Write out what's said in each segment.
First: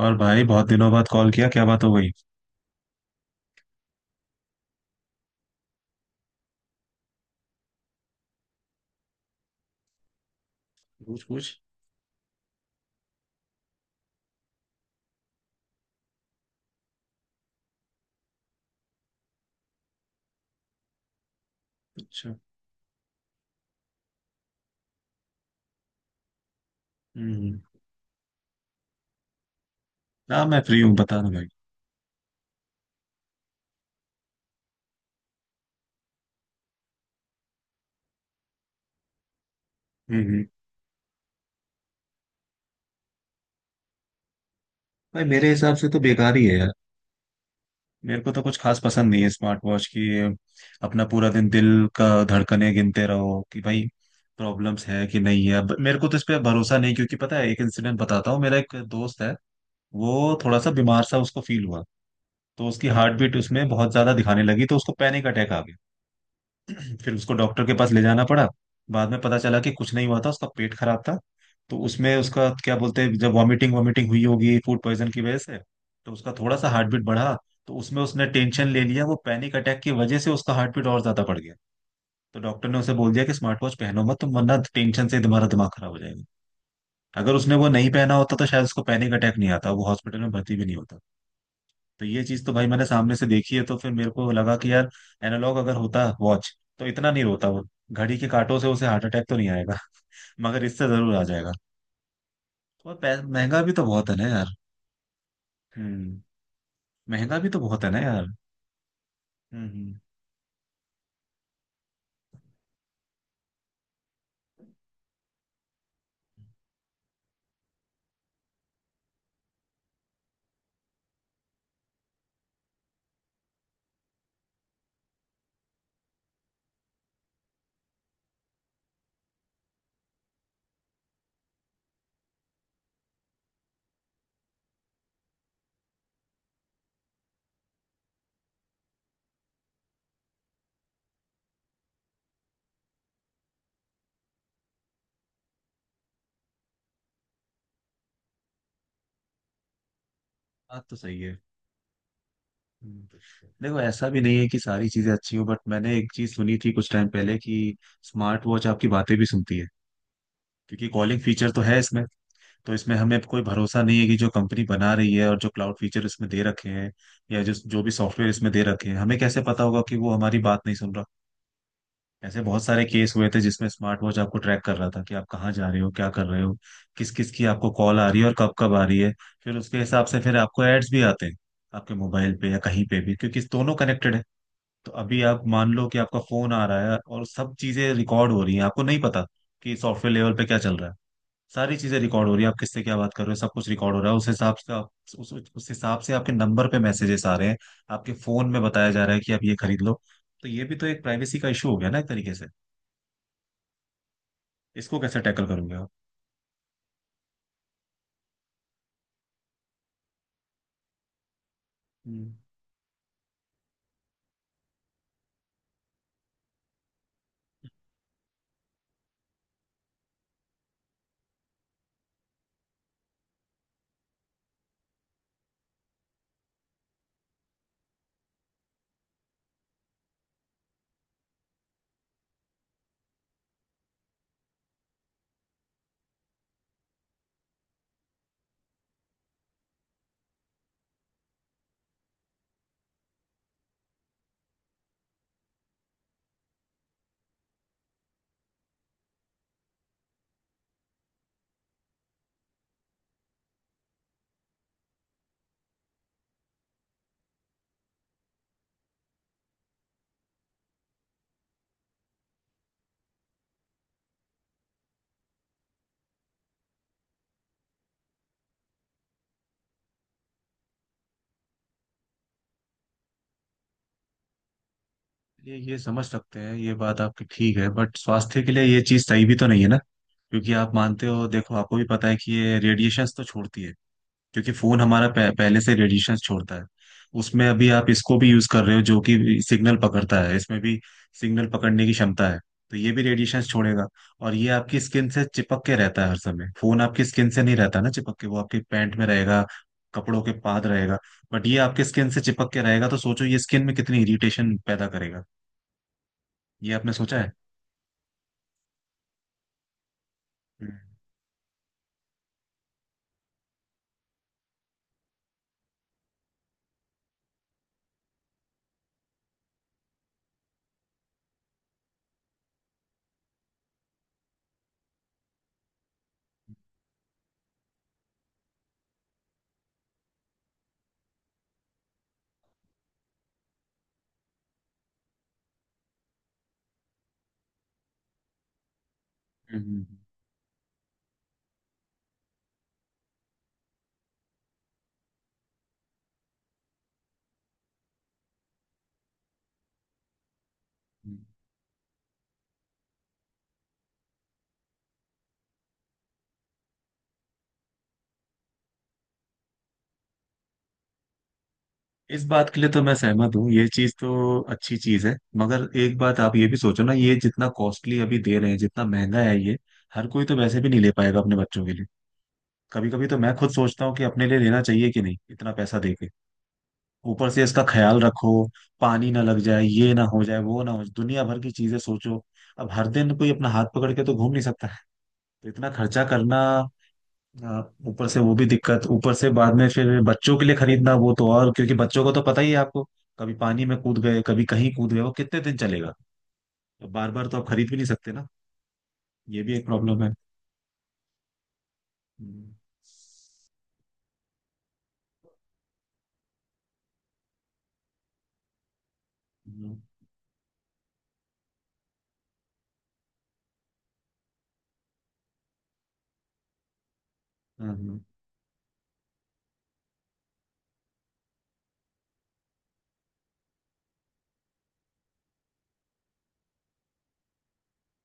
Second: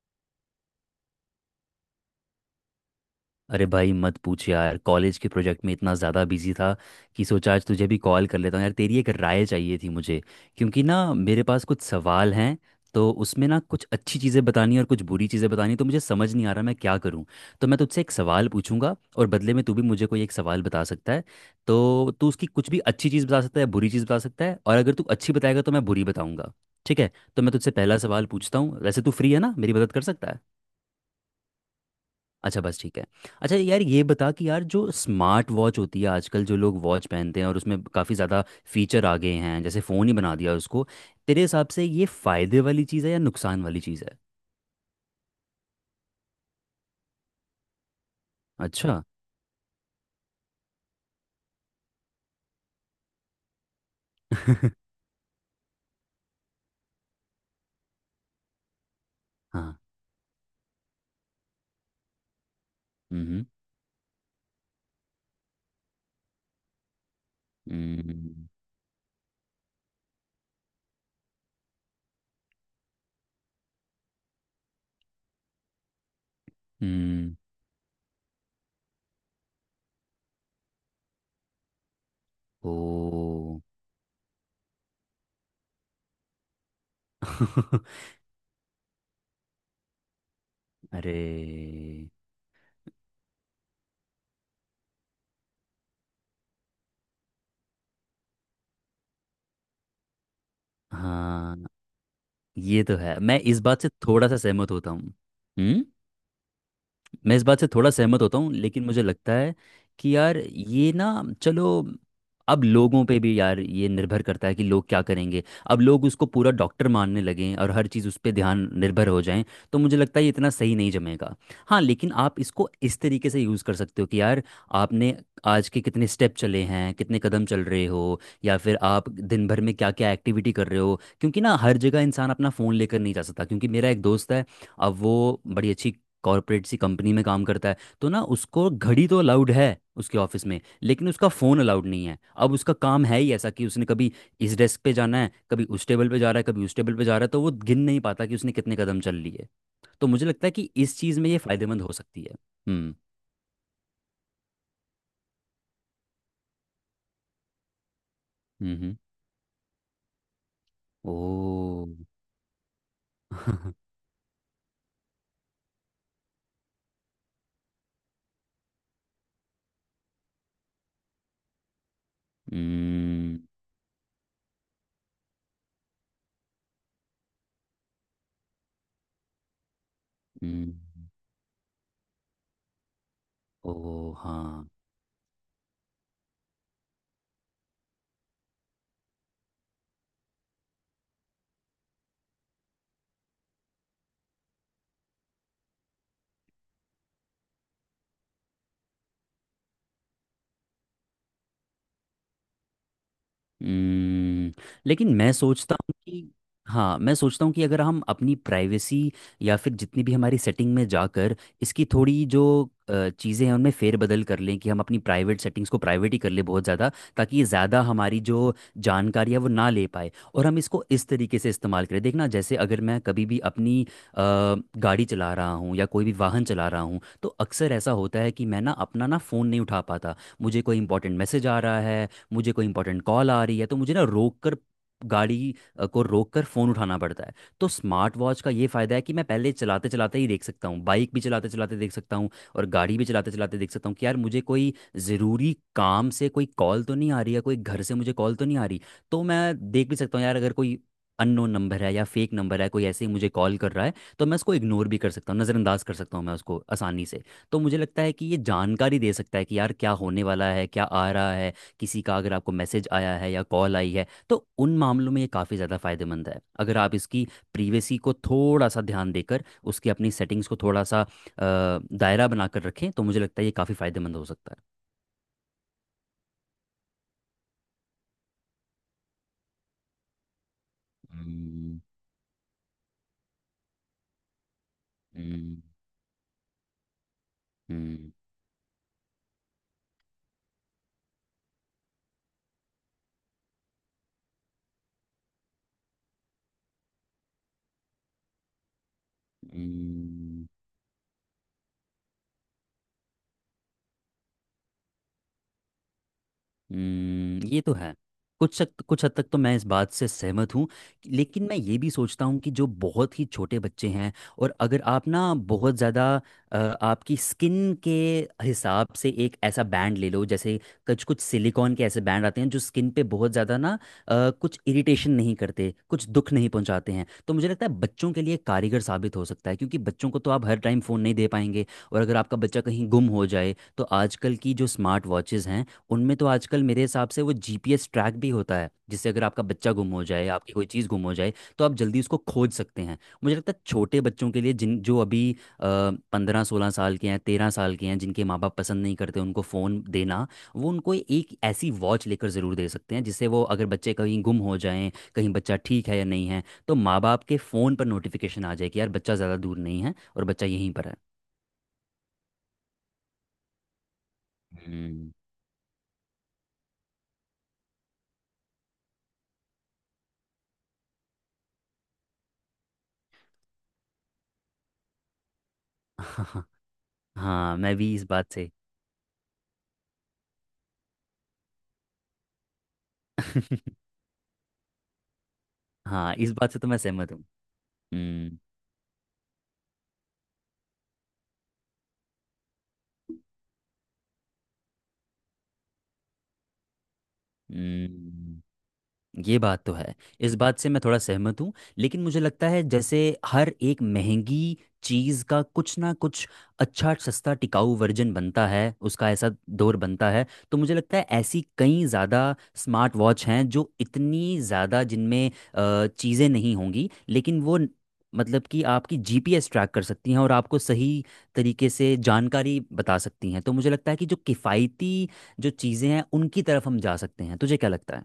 और भाई बहुत दिनों बाद कॉल किया, क्या बात हो गई? अरे भाई मत पूछ यार। कॉलेज के प्रोजेक्ट में इतना ज़्यादा बिजी था कि सोचा आज तुझे भी कॉल कर लेता हूँ। यार तेरी एक राय चाहिए थी मुझे, क्योंकि ना पूछ मेरे पूछ। पास कुछ सवाल हैं। तो उसमें ना कुछ अच्छी चीज़ें बतानी और कुछ बुरी चीज़ें बतानी, तो मुझे समझ नहीं आ रहा मैं क्या करूँ। तो मैं तुझसे एक सवाल पूछूंगा और बदले में तू भी मुझे कोई एक सवाल बता सकता है। तो तू अच्छा। उसकी कुछ भी अच्छी चीज़ बता सकता है, बुरी चीज़ बता सकता है, और अगर तू अच्छी बताएगा तो मैं बुरी बताऊंगा। ठीक है। तो मैं हम्म। तुझसे पहला सवाल पूछता हूँ। वैसे तू फ्री है ना? मेरी मदद कर सकता है? ना, मैं फ्री हूँ, बता दो भाई। अच्छा बस, ठीक है। अच्छा यार, ये बता कि यार जो स्मार्ट वॉच होती है आजकल, जो लोग वॉच पहनते हैं और उसमें काफ़ी ज़्यादा फीचर आ गए हैं, जैसे फ़ोन ही हम्म हम्म। बना दिया उसको। तेरे हिसाब से ये फ़ायदे वाली चीज़ है या नुकसान वाली चीज़ है? भाई मेरे हिसाब से तो बेकार ही है यार। मेरे को तो कुछ खास अच्छा। पसंद नहीं है स्मार्ट वॉच की ये। अपना पूरा दिन दिल का धड़कने गिनते रहो कि भाई प्रॉब्लम्स है कि नहीं है। अब मेरे को तो इस पे भरोसा नहीं, क्योंकि पता है, एक इंसिडेंट बताता हूँ। मेरा एक दोस्त है, हाँ। वो थोड़ा सा बीमार सा उसको फील हुआ, तो उसकी हार्ट बीट हम्म उसमें बहुत ज्यादा दिखाने लगी, तो उसको पैनिक अटैक आ गया। फिर उसको डॉक्टर के पास ले जाना पड़ा। हम्म बाद में पता चला कि कुछ नहीं हुआ था, उसका पेट खराब था। तो उसमें उसका क्या बोलते हैं, जब वॉमिटिंग वॉमिटिंग हुई होगी फूड पॉइजन की वजह से, तो उसका थोड़ा सा हार्ट बीट हम्म, बढ़ा, तो उसमें उसने टेंशन ले लिया, वो पैनिक अटैक की वजह से उसका हार्ट बीट और ज्यादा बढ़ गया। तो डॉक्टर ने उसे बोल दिया कि ओ। स्मार्ट वॉच पहनो मत तुम, वरना टेंशन से तुम्हारा दिमाग खराब हो जाएगा। अगर उसने वो नहीं पहना होता तो शायद उसको पैनिक अटैक नहीं आता, वो हॉस्पिटल में भर्ती भी नहीं होता। अरे। तो ये चीज तो भाई मैंने सामने से देखी है, तो फिर मेरे को लगा कि यार, एनालॉग अगर होता वॉच तो इतना नहीं रोता वो। घड़ी के कांटों से उसे हार्ट अटैक तो नहीं आएगा, मगर इससे जरूर आ जाएगा। हाँ, ये और तो है, मैं इस महंगा भी बात तो से बहुत है ना थोड़ा सा यार। सहमत होता हूँ। हम्म? हम्म। मैं महंगा इस भी तो बात से बहुत है थोड़ा ना सहमत यार। होता हूँ, लेकिन मुझे लगता है हम्म। कि यार ये ना, चलो, अब लोगों पे भी यार ये निर्भर करता है कि लोग क्या करेंगे। अब लोग उसको पूरा डॉक्टर मानने लगे और हर चीज़ उस पर ध्यान निर्भर हो जाएं, तो मुझे लगता है ये इतना सही नहीं जमेगा। हाँ, लेकिन आप इसको इस तरीके से यूज़ कर सकते हो कि यार आपने आज के कितने स्टेप चले हैं, कितने कदम चल रहे हो, या फिर आप दिन भर में क्या क्या एक्टिविटी कर रहे हो, क्योंकि ना हर जगह इंसान अपना फ़ोन लेकर नहीं जा सकता। क्योंकि मेरा एक दोस्त है, अब वो बड़ी अच्छी कॉर्पोरेट सी कंपनी में काम करता है, तो ना उसको घड़ी तो अलाउड है उसके ऑफिस में, लेकिन उसका फ़ोन अलाउड नहीं है। अब उसका काम है ही ऐसा कि उसने कभी इस डेस्क पे जाना है, कभी उस टेबल पे जा रहा है, कभी उस टेबल पे जा रहा है, तो वो गिन नहीं पाता कि उसने कितने कदम चल लिए। तो मुझे लगता है कि बात तो इस सही चीज़ में है। ये फ़ायदेमंद हो सकती है। हम्म हम्म। देखो ऐसा भी नहीं है कि सारी चीजें अच्छी हो, बट मैंने एक चीज सुनी थी कुछ टाइम पहले कि स्मार्ट वॉच आपकी हम्म। बातें भी सुनती है, क्योंकि ओ। कॉलिंग फीचर तो है इसमें। तो इसमें हमें कोई भरोसा नहीं है कि जो कंपनी बना रही है और जो क्लाउड फीचर इसमें दे रखे हैं या जो जो भी सॉफ्टवेयर इसमें दे रखे हैं, हमें कैसे पता होगा कि वो हमारी बात नहीं सुन रहा। ऐसे बहुत सारे केस हुए हम्म थे जिसमें स्मार्ट वॉच आपको ट्रैक कर रहा था कि आप कहाँ जा रहे हो, क्या कर रहे हो, किस किस की आपको कॉल आ रही है और कब कब आ रही है। फिर उसके हिसाब से फिर आपको हम्म, एड्स भी आते हैं आपके मोबाइल पे या कहीं पे भी, क्योंकि दोनों ओ। कनेक्टेड है। हाँ। तो अभी आप मान लो कि आपका फोन आ रहा है और सब चीजें रिकॉर्ड हो रही हैं, आपको नहीं पता कि सॉफ्टवेयर लेवल पे क्या चल रहा है। सारी चीजें रिकॉर्ड हो रही है, आप किससे क्या बात कर रहे हो सब कुछ रिकॉर्ड हो रहा है, उस हिसाब से आप उस हिसाब से आपके नंबर पे मैसेजेस आ रहे हैं, आपके फोन में बताया जा रहा है कि आप ये खरीद लो। तो ये भी तो एक प्राइवेसी का इशू हो गया ना एक तरीके से। हम्म, इसको लेकिन कैसे मैं टैकल करोगे सोचता आप? हूँ कि हाँ, मैं सोचता हूँ कि अगर हम अपनी प्राइवेसी या फिर जितनी भी हमारी सेटिंग में जाकर इसकी थोड़ी हम्म। जो चीज़ें हैं उनमें फेरबदल कर लें, कि हम अपनी प्राइवेट सेटिंग्स को प्राइवेट ही कर लें बहुत ज़्यादा, ताकि ये ज़्यादा हमारी जो जानकारी है वो ना ले पाए, और हम इसको इस तरीके से इस्तेमाल करें। देखना, जैसे अगर मैं कभी भी अपनी गाड़ी चला रहा हूँ या कोई भी वाहन चला रहा हूँ, तो अक्सर ऐसा होता है कि मैं ना अपना ना फ़ोन नहीं उठा पाता। मुझे कोई इंपॉर्टेंट मैसेज आ रहा है, मुझे कोई इंपॉर्टेंट कॉल आ रही है, तो मुझे ना रोक कर गाड़ी को रोक कर फ़ोन उठाना पड़ता है। तो स्मार्ट वॉच का ये फ़ायदा है कि मैं पहले चलाते चलाते ही देख सकता हूँ, बाइक भी चलाते चलाते देख सकता हूँ और गाड़ी भी चलाते चलाते देख सकता हूँ कि यार मुझे कोई ज़रूरी काम से कोई कॉल तो नहीं आ रही है, कोई घर से मुझे कॉल तो नहीं आ रही। तो मैं देख भी सकता हूँ यार अगर कोई अननोन नंबर है या फेक नंबर है, कोई ऐसे ही मुझे कॉल कर रहा है, तो मैं उसको इग्नोर भी कर सकता हूँ, नज़रअंदाज कर सकता हूँ मैं उसको आसानी से। तो मुझे लगता है कि ये जानकारी दे सकता है कि यार क्या होने वाला है, क्या आ रहा है। किसी का अगर आपको मैसेज आया है या कॉल आई है, तो उन मामलों में ये काफ़ी ज़्यादा फायदेमंद है। अगर आप इसकी प्रीवेसी को थोड़ा सा ध्यान देकर उसकी अपनी सेटिंग्स को थोड़ा सा दायरा बनाकर रखें, तो मुझे लगता है ये काफ़ी फायदेमंद हो सकता है। ये समझ सकते हैं, ये बात आपकी ठीक है, बट स्वास्थ्य के लिए ये चीज सही भी तो नहीं है ना, क्योंकि आप मानते हो, देखो आपको हम्म भी पता है कि ये रेडिएशंस तो छोड़ती है। क्योंकि फोन हमारा हम्म पहले से रेडिएशन छोड़ता है, उसमें अभी आप हम्म इसको भी यूज कर रहे हो जो कि सिग्नल पकड़ता है, इसमें भी सिग्नल पकड़ने की क्षमता है, तो ये भी रेडिएशन छोड़ेगा। और ये आपकी स्किन से चिपक के रहता है हर समय, फोन आपकी स्किन से नहीं रहता ना चिपक के, वो आपके पैंट में रहेगा, कपड़ों के हम्म। पाद रहेगा, बट ये आपके स्किन से चिपक के रहेगा, तो सोचो ये स्किन में कितनी इरिटेशन पैदा करेगा। ये आपने सोचा है? हम्म, ये तो है। कुछ हद तक तो मैं इस बात से सहमत हूँ, हम्म लेकिन मैं ये भी सोचता हूँ कि जो बहुत ही छोटे बच्चे हैं, और अगर आप ना बहुत ज़्यादा आपकी स्किन के हिसाब से एक ऐसा बैंड ले लो, जैसे कुछ कुछ सिलिकॉन के ऐसे बैंड आते हैं जो स्किन पे बहुत ज़्यादा ना कुछ इरिटेशन नहीं करते, कुछ दुख नहीं पहुंचाते हैं, तो मुझे लगता है बच्चों के लिए कारगर साबित हो सकता है, क्योंकि बच्चों को तो आप हर टाइम फ़ोन नहीं दे पाएंगे। और अगर आपका बच्चा कहीं गुम हो जाए, तो आजकल की जो स्मार्ट वॉचेज़ हैं उनमें तो आजकल मेरे हिसाब से वो जीपीएस ट्रैक भी होता है, जिससे अगर आपका हम्म, बच्चा हम्म, गुम हो जाए, आपकी कोई चीज़ गुम हो जाए, तो आप जल्दी उसको खोज सकते हैं। मुझे लगता है छोटे बच्चों के लिए, जिन जो अभी 15 16 साल के हैं, 13 साल के हैं, जिनके माँ बाप पसंद नहीं करते उनको फ़ोन देना, वो उनको हम्म। एक ऐसी वॉच लेकर ज़रूर दे सकते हैं, जिससे वो अगर बच्चे कहीं गुम हो जाएं, कहीं बच्चा ठीक है या नहीं है, तो माँ बाप के फ़ोन पर नोटिफिकेशन आ जाए कि यार बच्चा ज़्यादा दूर नहीं है और बच्चा यहीं पर है। इस बात के लिए तो मैं सहमत हूँ, ये चीज तो अच्छी चीज हम्म। है, मगर एक बात आप ये भी सोचो ना, ये जितना कॉस्टली अभी दे रहे हैं, जितना महंगा है ये, हर कोई तो वैसे भी नहीं ले पाएगा अपने बच्चों के लिए। कभी कभी तो मैं खुद सोचता हूँ कि अपने लिए लेना चाहिए कि नहीं इतना पैसा दे के। ऊपर से हाँ, इसका मैं भी ख्याल इस रखो, बात से। पानी ना लग जाए, ये ना हो जाए, वो ना हो जाए, दुनिया भर की चीजें सोचो। अब हर दिन कोई अपना हाथ पकड़ के तो घूम नहीं सकता है, तो इतना खर्चा हाँ, इस करना। बात से तो मैं सहमत हूँ। हाँ, ऊपर से वो हम्म भी दिक्कत, ऊपर से बाद में फिर बच्चों के लिए खरीदना वो तो और, क्योंकि बच्चों को तो पता ही है आपको, कभी पानी में कूद गए कभी कहीं कूद गए, वो कितने दिन चलेगा। तो बार बार तो आप खरीद भी नहीं सकते ना। हम्म, ये ये भी बात एक तो है। प्रॉब्लम है। इस बात से मैं थोड़ा सहमत हूँ, लेकिन मुझे लगता हम्म, है जैसे हर एक महंगी चीज़ का कुछ ना कुछ अच्छा सस्ता टिकाऊ वर्जन बनता है, उसका ऐसा हम्म, दौर बनता है, तो मुझे लगता है ऐसी कई ज़्यादा स्मार्ट वॉच हैं जो इतनी ज़्यादा जिनमें चीज़ें नहीं होंगी, लेकिन वो हाँ, न- हाँ। मतलब कि आपकी जीपीएस ट्रैक कर सकती हैं और आपको सही तरीके से जानकारी बता सकती हैं। तो मुझे लगता है कि जो किफ़ायती जो चीज़ें हैं उनकी तरफ हम जा सकते हैं। तुझे क्या लगता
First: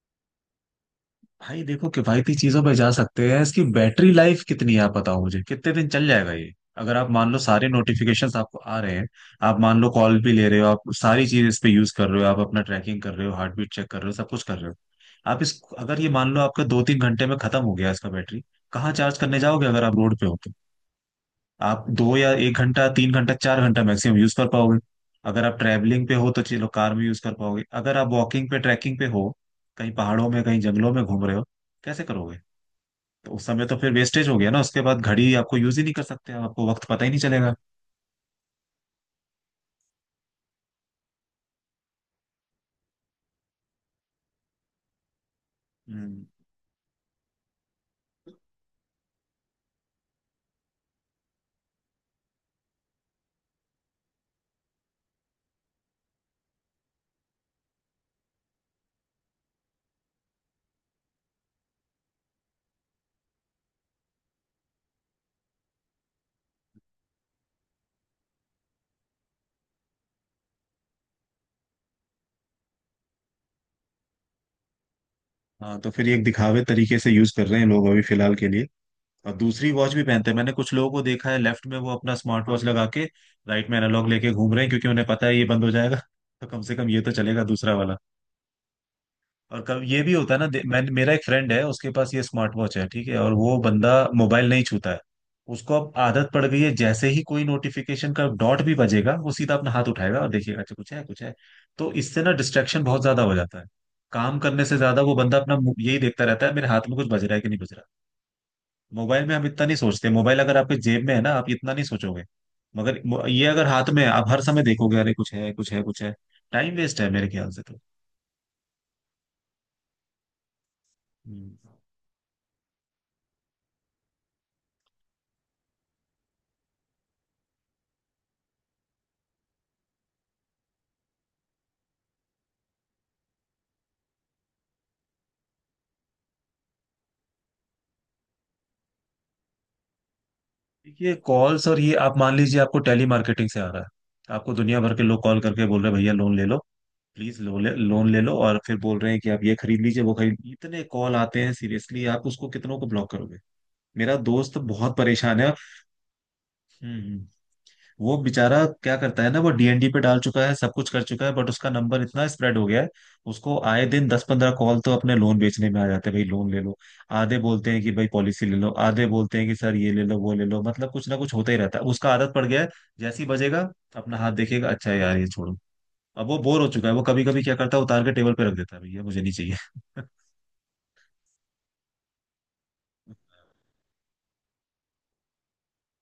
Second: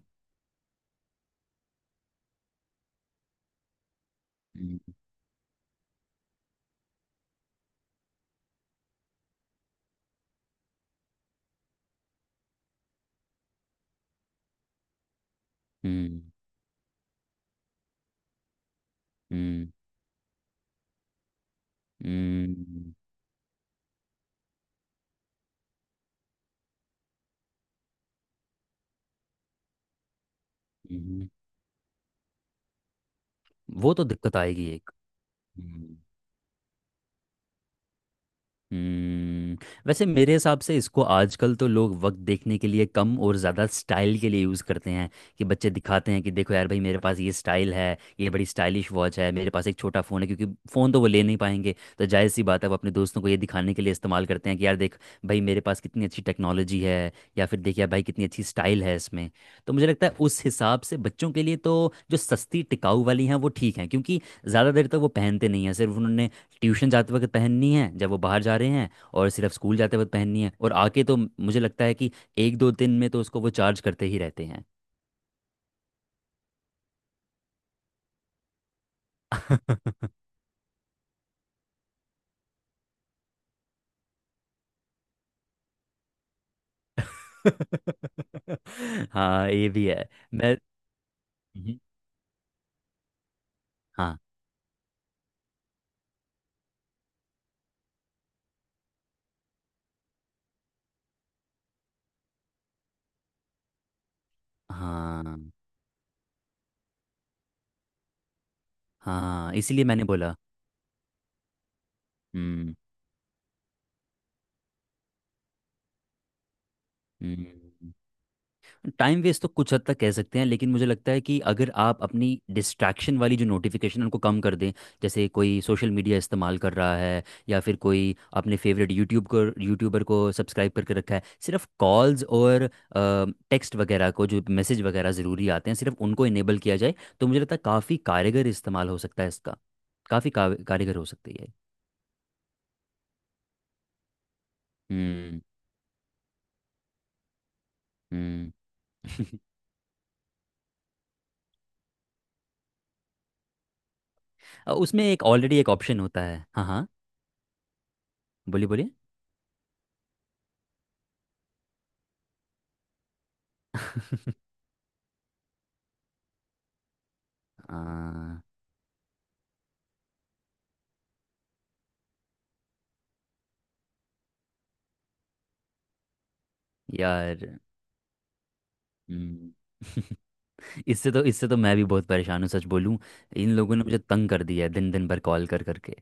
भाई देखो किफायती चीजों पे जा सकते हैं, इसकी बैटरी लाइफ कितनी है आप है? बताओ मुझे, कितने दिन चल जाएगा ये? अगर आप मान लो सारे नोटिफिकेशंस आपको आ रहे हैं, आप मान लो कॉल भी ले रहे हो, आप सारी चीज इस पे यूज कर रहे हो, आप अपना ट्रैकिंग कर रहे हो, हार्ट बीट चेक कर रहे हो, सब कुछ कर रहे हो, आप इस अगर ये हम्म मान लो आपका 2-3 घंटे में खत्म हो गया इसका बैटरी, कहाँ चार्ज करने जाओगे हम्म अगर आप रोड पे हो तो? आप दो या एक घंटा हम्म, तीन घंटा चार घंटा मैक्सिमम यूज कर पाओगे। अगर आप ट्रैवलिंग पे हो तो चलो कार में यूज कर पाओगे, अगर आप वॉकिंग पे ट्रैकिंग पे हो, कहीं पहाड़ों में कहीं जंगलों में घूम हम्म। रहे हो, कैसे करोगे? तो उस समय तो फिर वो तो वेस्टेज दिक्कत हो गया ना, आएगी उसके एक। बाद घड़ी आपको यूज ही नहीं हम्म, कर सकते आप, आपको वक्त पता ही नहीं चलेगा। हम्म। वैसे मेरे हिसाब से इसको आजकल तो लोग वक्त देखने के लिए कम और ज़्यादा स्टाइल के लिए यूज़ करते हैं, कि बच्चे दिखाते हैं हम्म। कि देखो यार भाई मेरे पास ये स्टाइल है, ये बड़ी स्टाइलिश वॉच है मेरे पास, एक छोटा फ़ोन है, क्योंकि फ़ोन तो वो ले नहीं पाएंगे, तो जायज़ सी बात है वो अपने दोस्तों को ये दिखाने के लिए इस्तेमाल करते हैं कि यार देख भाई मेरे पास कितनी अच्छी टेक्नोलॉजी है, या फिर देख यार भाई कितनी अच्छी स्टाइल है इसमें। तो मुझे लगता है उस हिसाब से बच्चों के लिए तो जो सस्ती टिकाऊ वाली हैं वो ठीक हैं, क्योंकि ज़्यादा देर तक वो पहनते नहीं हैं, सिर्फ उन्होंने ट्यूशन जाते वक्त पहननी है जब वो बाहर जा रहे हैं, और सिर्फ स्कूल जाते वक्त पहननी है और आके, तो मुझे लगता है कि एक दो दिन में तो उसको वो चार्ज करते ही रहते हैं। हाँ, तो फिर ये एक दिखावे तरीके से यूज कर रहे हैं लोग अभी फिलहाल के लिए, और दूसरी वॉच भी पहनते हैं। मैंने कुछ लोगों को देखा है, लेफ्ट में वो अपना स्मार्ट वॉच लगा के राइट में एनालॉग लेके घूम रहे हैं, क्योंकि उन्हें पता है ये बंद हो जाएगा, तो कम से कम ये तो चलेगा दूसरा वाला। हाँ, और ये भी कभी ये है। भी होता है ना, मैं। मैं, मेरा एक फ्रेंड है, हम्म। उसके पास ये स्मार्ट वॉच है, ठीक है, और वो बंदा हाँ मोबाइल नहीं छूता है, उसको अब आदत पड़ गई है, जैसे ही कोई नोटिफिकेशन का डॉट भी बजेगा वो सीधा अपना हाथ उठाएगा और देखेगा अच्छा कुछ है कुछ है। तो इससे ना डिस्ट्रैक्शन बहुत ज्यादा हो जाता है, काम करने से ज्यादा वो हाँ बंदा अपना यही देखता रहता है, मेरे हाथ में कुछ बज रहा है कि नहीं बज रहा। मोबाइल में हम हाँ, इतना नहीं इसीलिए मैंने सोचते, बोला। मोबाइल अगर आपके जेब में है ना, आप इतना नहीं सोचोगे, हम्म मगर ये अगर हाथ में है आप हर समय देखोगे अरे कुछ है कुछ है कुछ है। टाइम वेस्ट है मेरे ख्याल से तो। हम्म। टाइम वेस्ट तो कुछ हद तक कह सकते हैं, लेकिन मुझे लगता है कि अगर हम्म। आप अपनी डिस्ट्रैक्शन वाली जो नोटिफिकेशन उनको कम कर दें, जैसे कोई सोशल मीडिया इस्तेमाल कर रहा है, या फिर कोई अपने फेवरेट यूट्यूब को यूट्यूबर को सब्सक्राइब करके रखा है, सिर्फ कॉल्स और टेक्स्ट वगैरह को, जो मैसेज वगैरह ज़रूरी आते हैं सिर्फ उनको इनेबल किया जाए, तो मुझे लगता है काफ़ी कारगर इस्तेमाल हो सकता है इसका। कारगर हो देखिए सकती है। कॉल्स और ये, आप मान लीजिए आपको टेली मार्केटिंग से आ रहा है, आपको दुनिया भर के लोग कॉल हम्म करके बोल रहे हैं भैया लोन ले लो, प्लीज लोन ले लो, हम्म। और फिर बोल रहे हैं कि आप ये खरीद लीजिए वो खरीद, इतने कॉल आते हैं सीरियसली, आप उसको कितनों को ब्लॉक करोगे? मेरा दोस्त बहुत उसमें एक परेशान है। ऑलरेडी एक ऑप्शन होता है। हाँ हाँ, हम्म हम्म। वो बेचारा बोलिए बोलिए। क्या करता है ना, वो डीएनडी पे डाल चुका है, सब कुछ कर चुका है, बट उसका नंबर इतना स्प्रेड हो गया है, उसको आए दिन दस पंद्रह कॉल तो अपने लोन बेचने में आ जाते हैं, भाई लोन ले लो। आधे बोलते हैं कि भाई आ, पॉलिसी ले लो, आधे बोलते हैं कि सर ये ले लो वो ले लो, मतलब कुछ ना कुछ होता ही रहता है, उसका आदत पड़ गया है, जैसे ही बजेगा अपना हाथ देखेगा, अच्छा यार ये छोड़ो, अब वो बोर हो चुका है, वो कभी यार। कभी क्या करता है उतार के टेबल पे रख देता है, भैया मुझे नहीं हम्म, चाहिए। इससे तो, इससे तो मैं भी बहुत परेशान हूँ, सच बोलूँ। इन लोगों ने मुझे तंग कर दिया है दिन दिन भर कॉल कर करके।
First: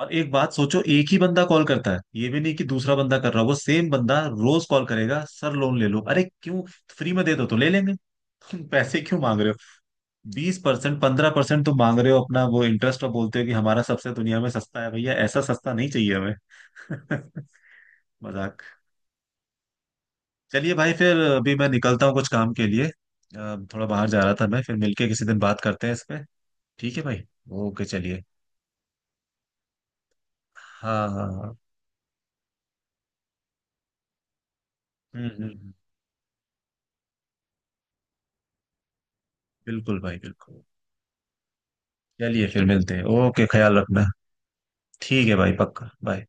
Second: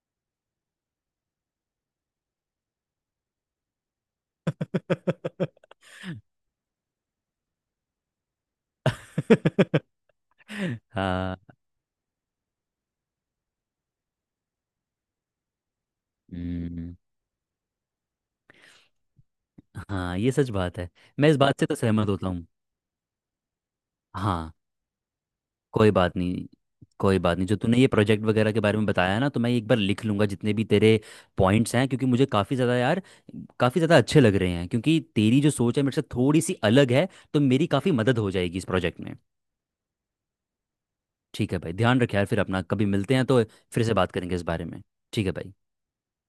और एक बात सोचो, एक ही बंदा कॉल करता है, ये भी नहीं कि दूसरा बंदा कर रहा हो, वो सेम बंदा रोज कॉल करेगा सर लोन ले लो, अरे क्यों, फ्री में दे दो तो ले लेंगे। तुम पैसे क्यों मांग रहे हो, 20% पंद्रह हाँ। परसेंट तुम मांग रहे हो अपना वो इंटरेस्ट, और बोलते हो कि हमारा सबसे दुनिया में सस्ता है, भैया ऐसा सस्ता नहीं चाहिए हमें। हम्म, मजाक। हाँ, ये सच चलिए बात है। भाई, फिर मैं इस अभी बात से मैं तो निकलता सहमत हूँ होता कुछ हूँ। काम के लिए, थोड़ा बाहर जा रहा था हाँ। मैं, फिर मिलके किसी दिन बात करते कोई हैं इस बात पे। नहीं। ठीक है कोई भाई। बात नहीं, जो तूने ओके ये चलिए। प्रोजेक्ट वगैरह के बारे में बताया ना, तो मैं एक बार लिख लूँगा जितने भी तेरे हाँ हाँ हाँ। पॉइंट्स हैं, क्योंकि मुझे काफ़ी ज़्यादा यार काफ़ी ज़्यादा अच्छे लग रहे हैं, क्योंकि हम्म तेरी हम्म जो हम्म। सोच है मेरे से थोड़ी सी अलग है। तो मेरी काफ़ी मदद हो जाएगी इस प्रोजेक्ट में। बिल्कुल भाई बिल्कुल। ठीक है भाई, ध्यान रखे यार, फिर चलिए अपना फिर कभी मिलते हैं, मिलते हैं तो ओके, ख्याल फिर से रखना। बात करेंगे इस बारे में। ठीक ठीक है है भाई, भाई। पक्का, बाय।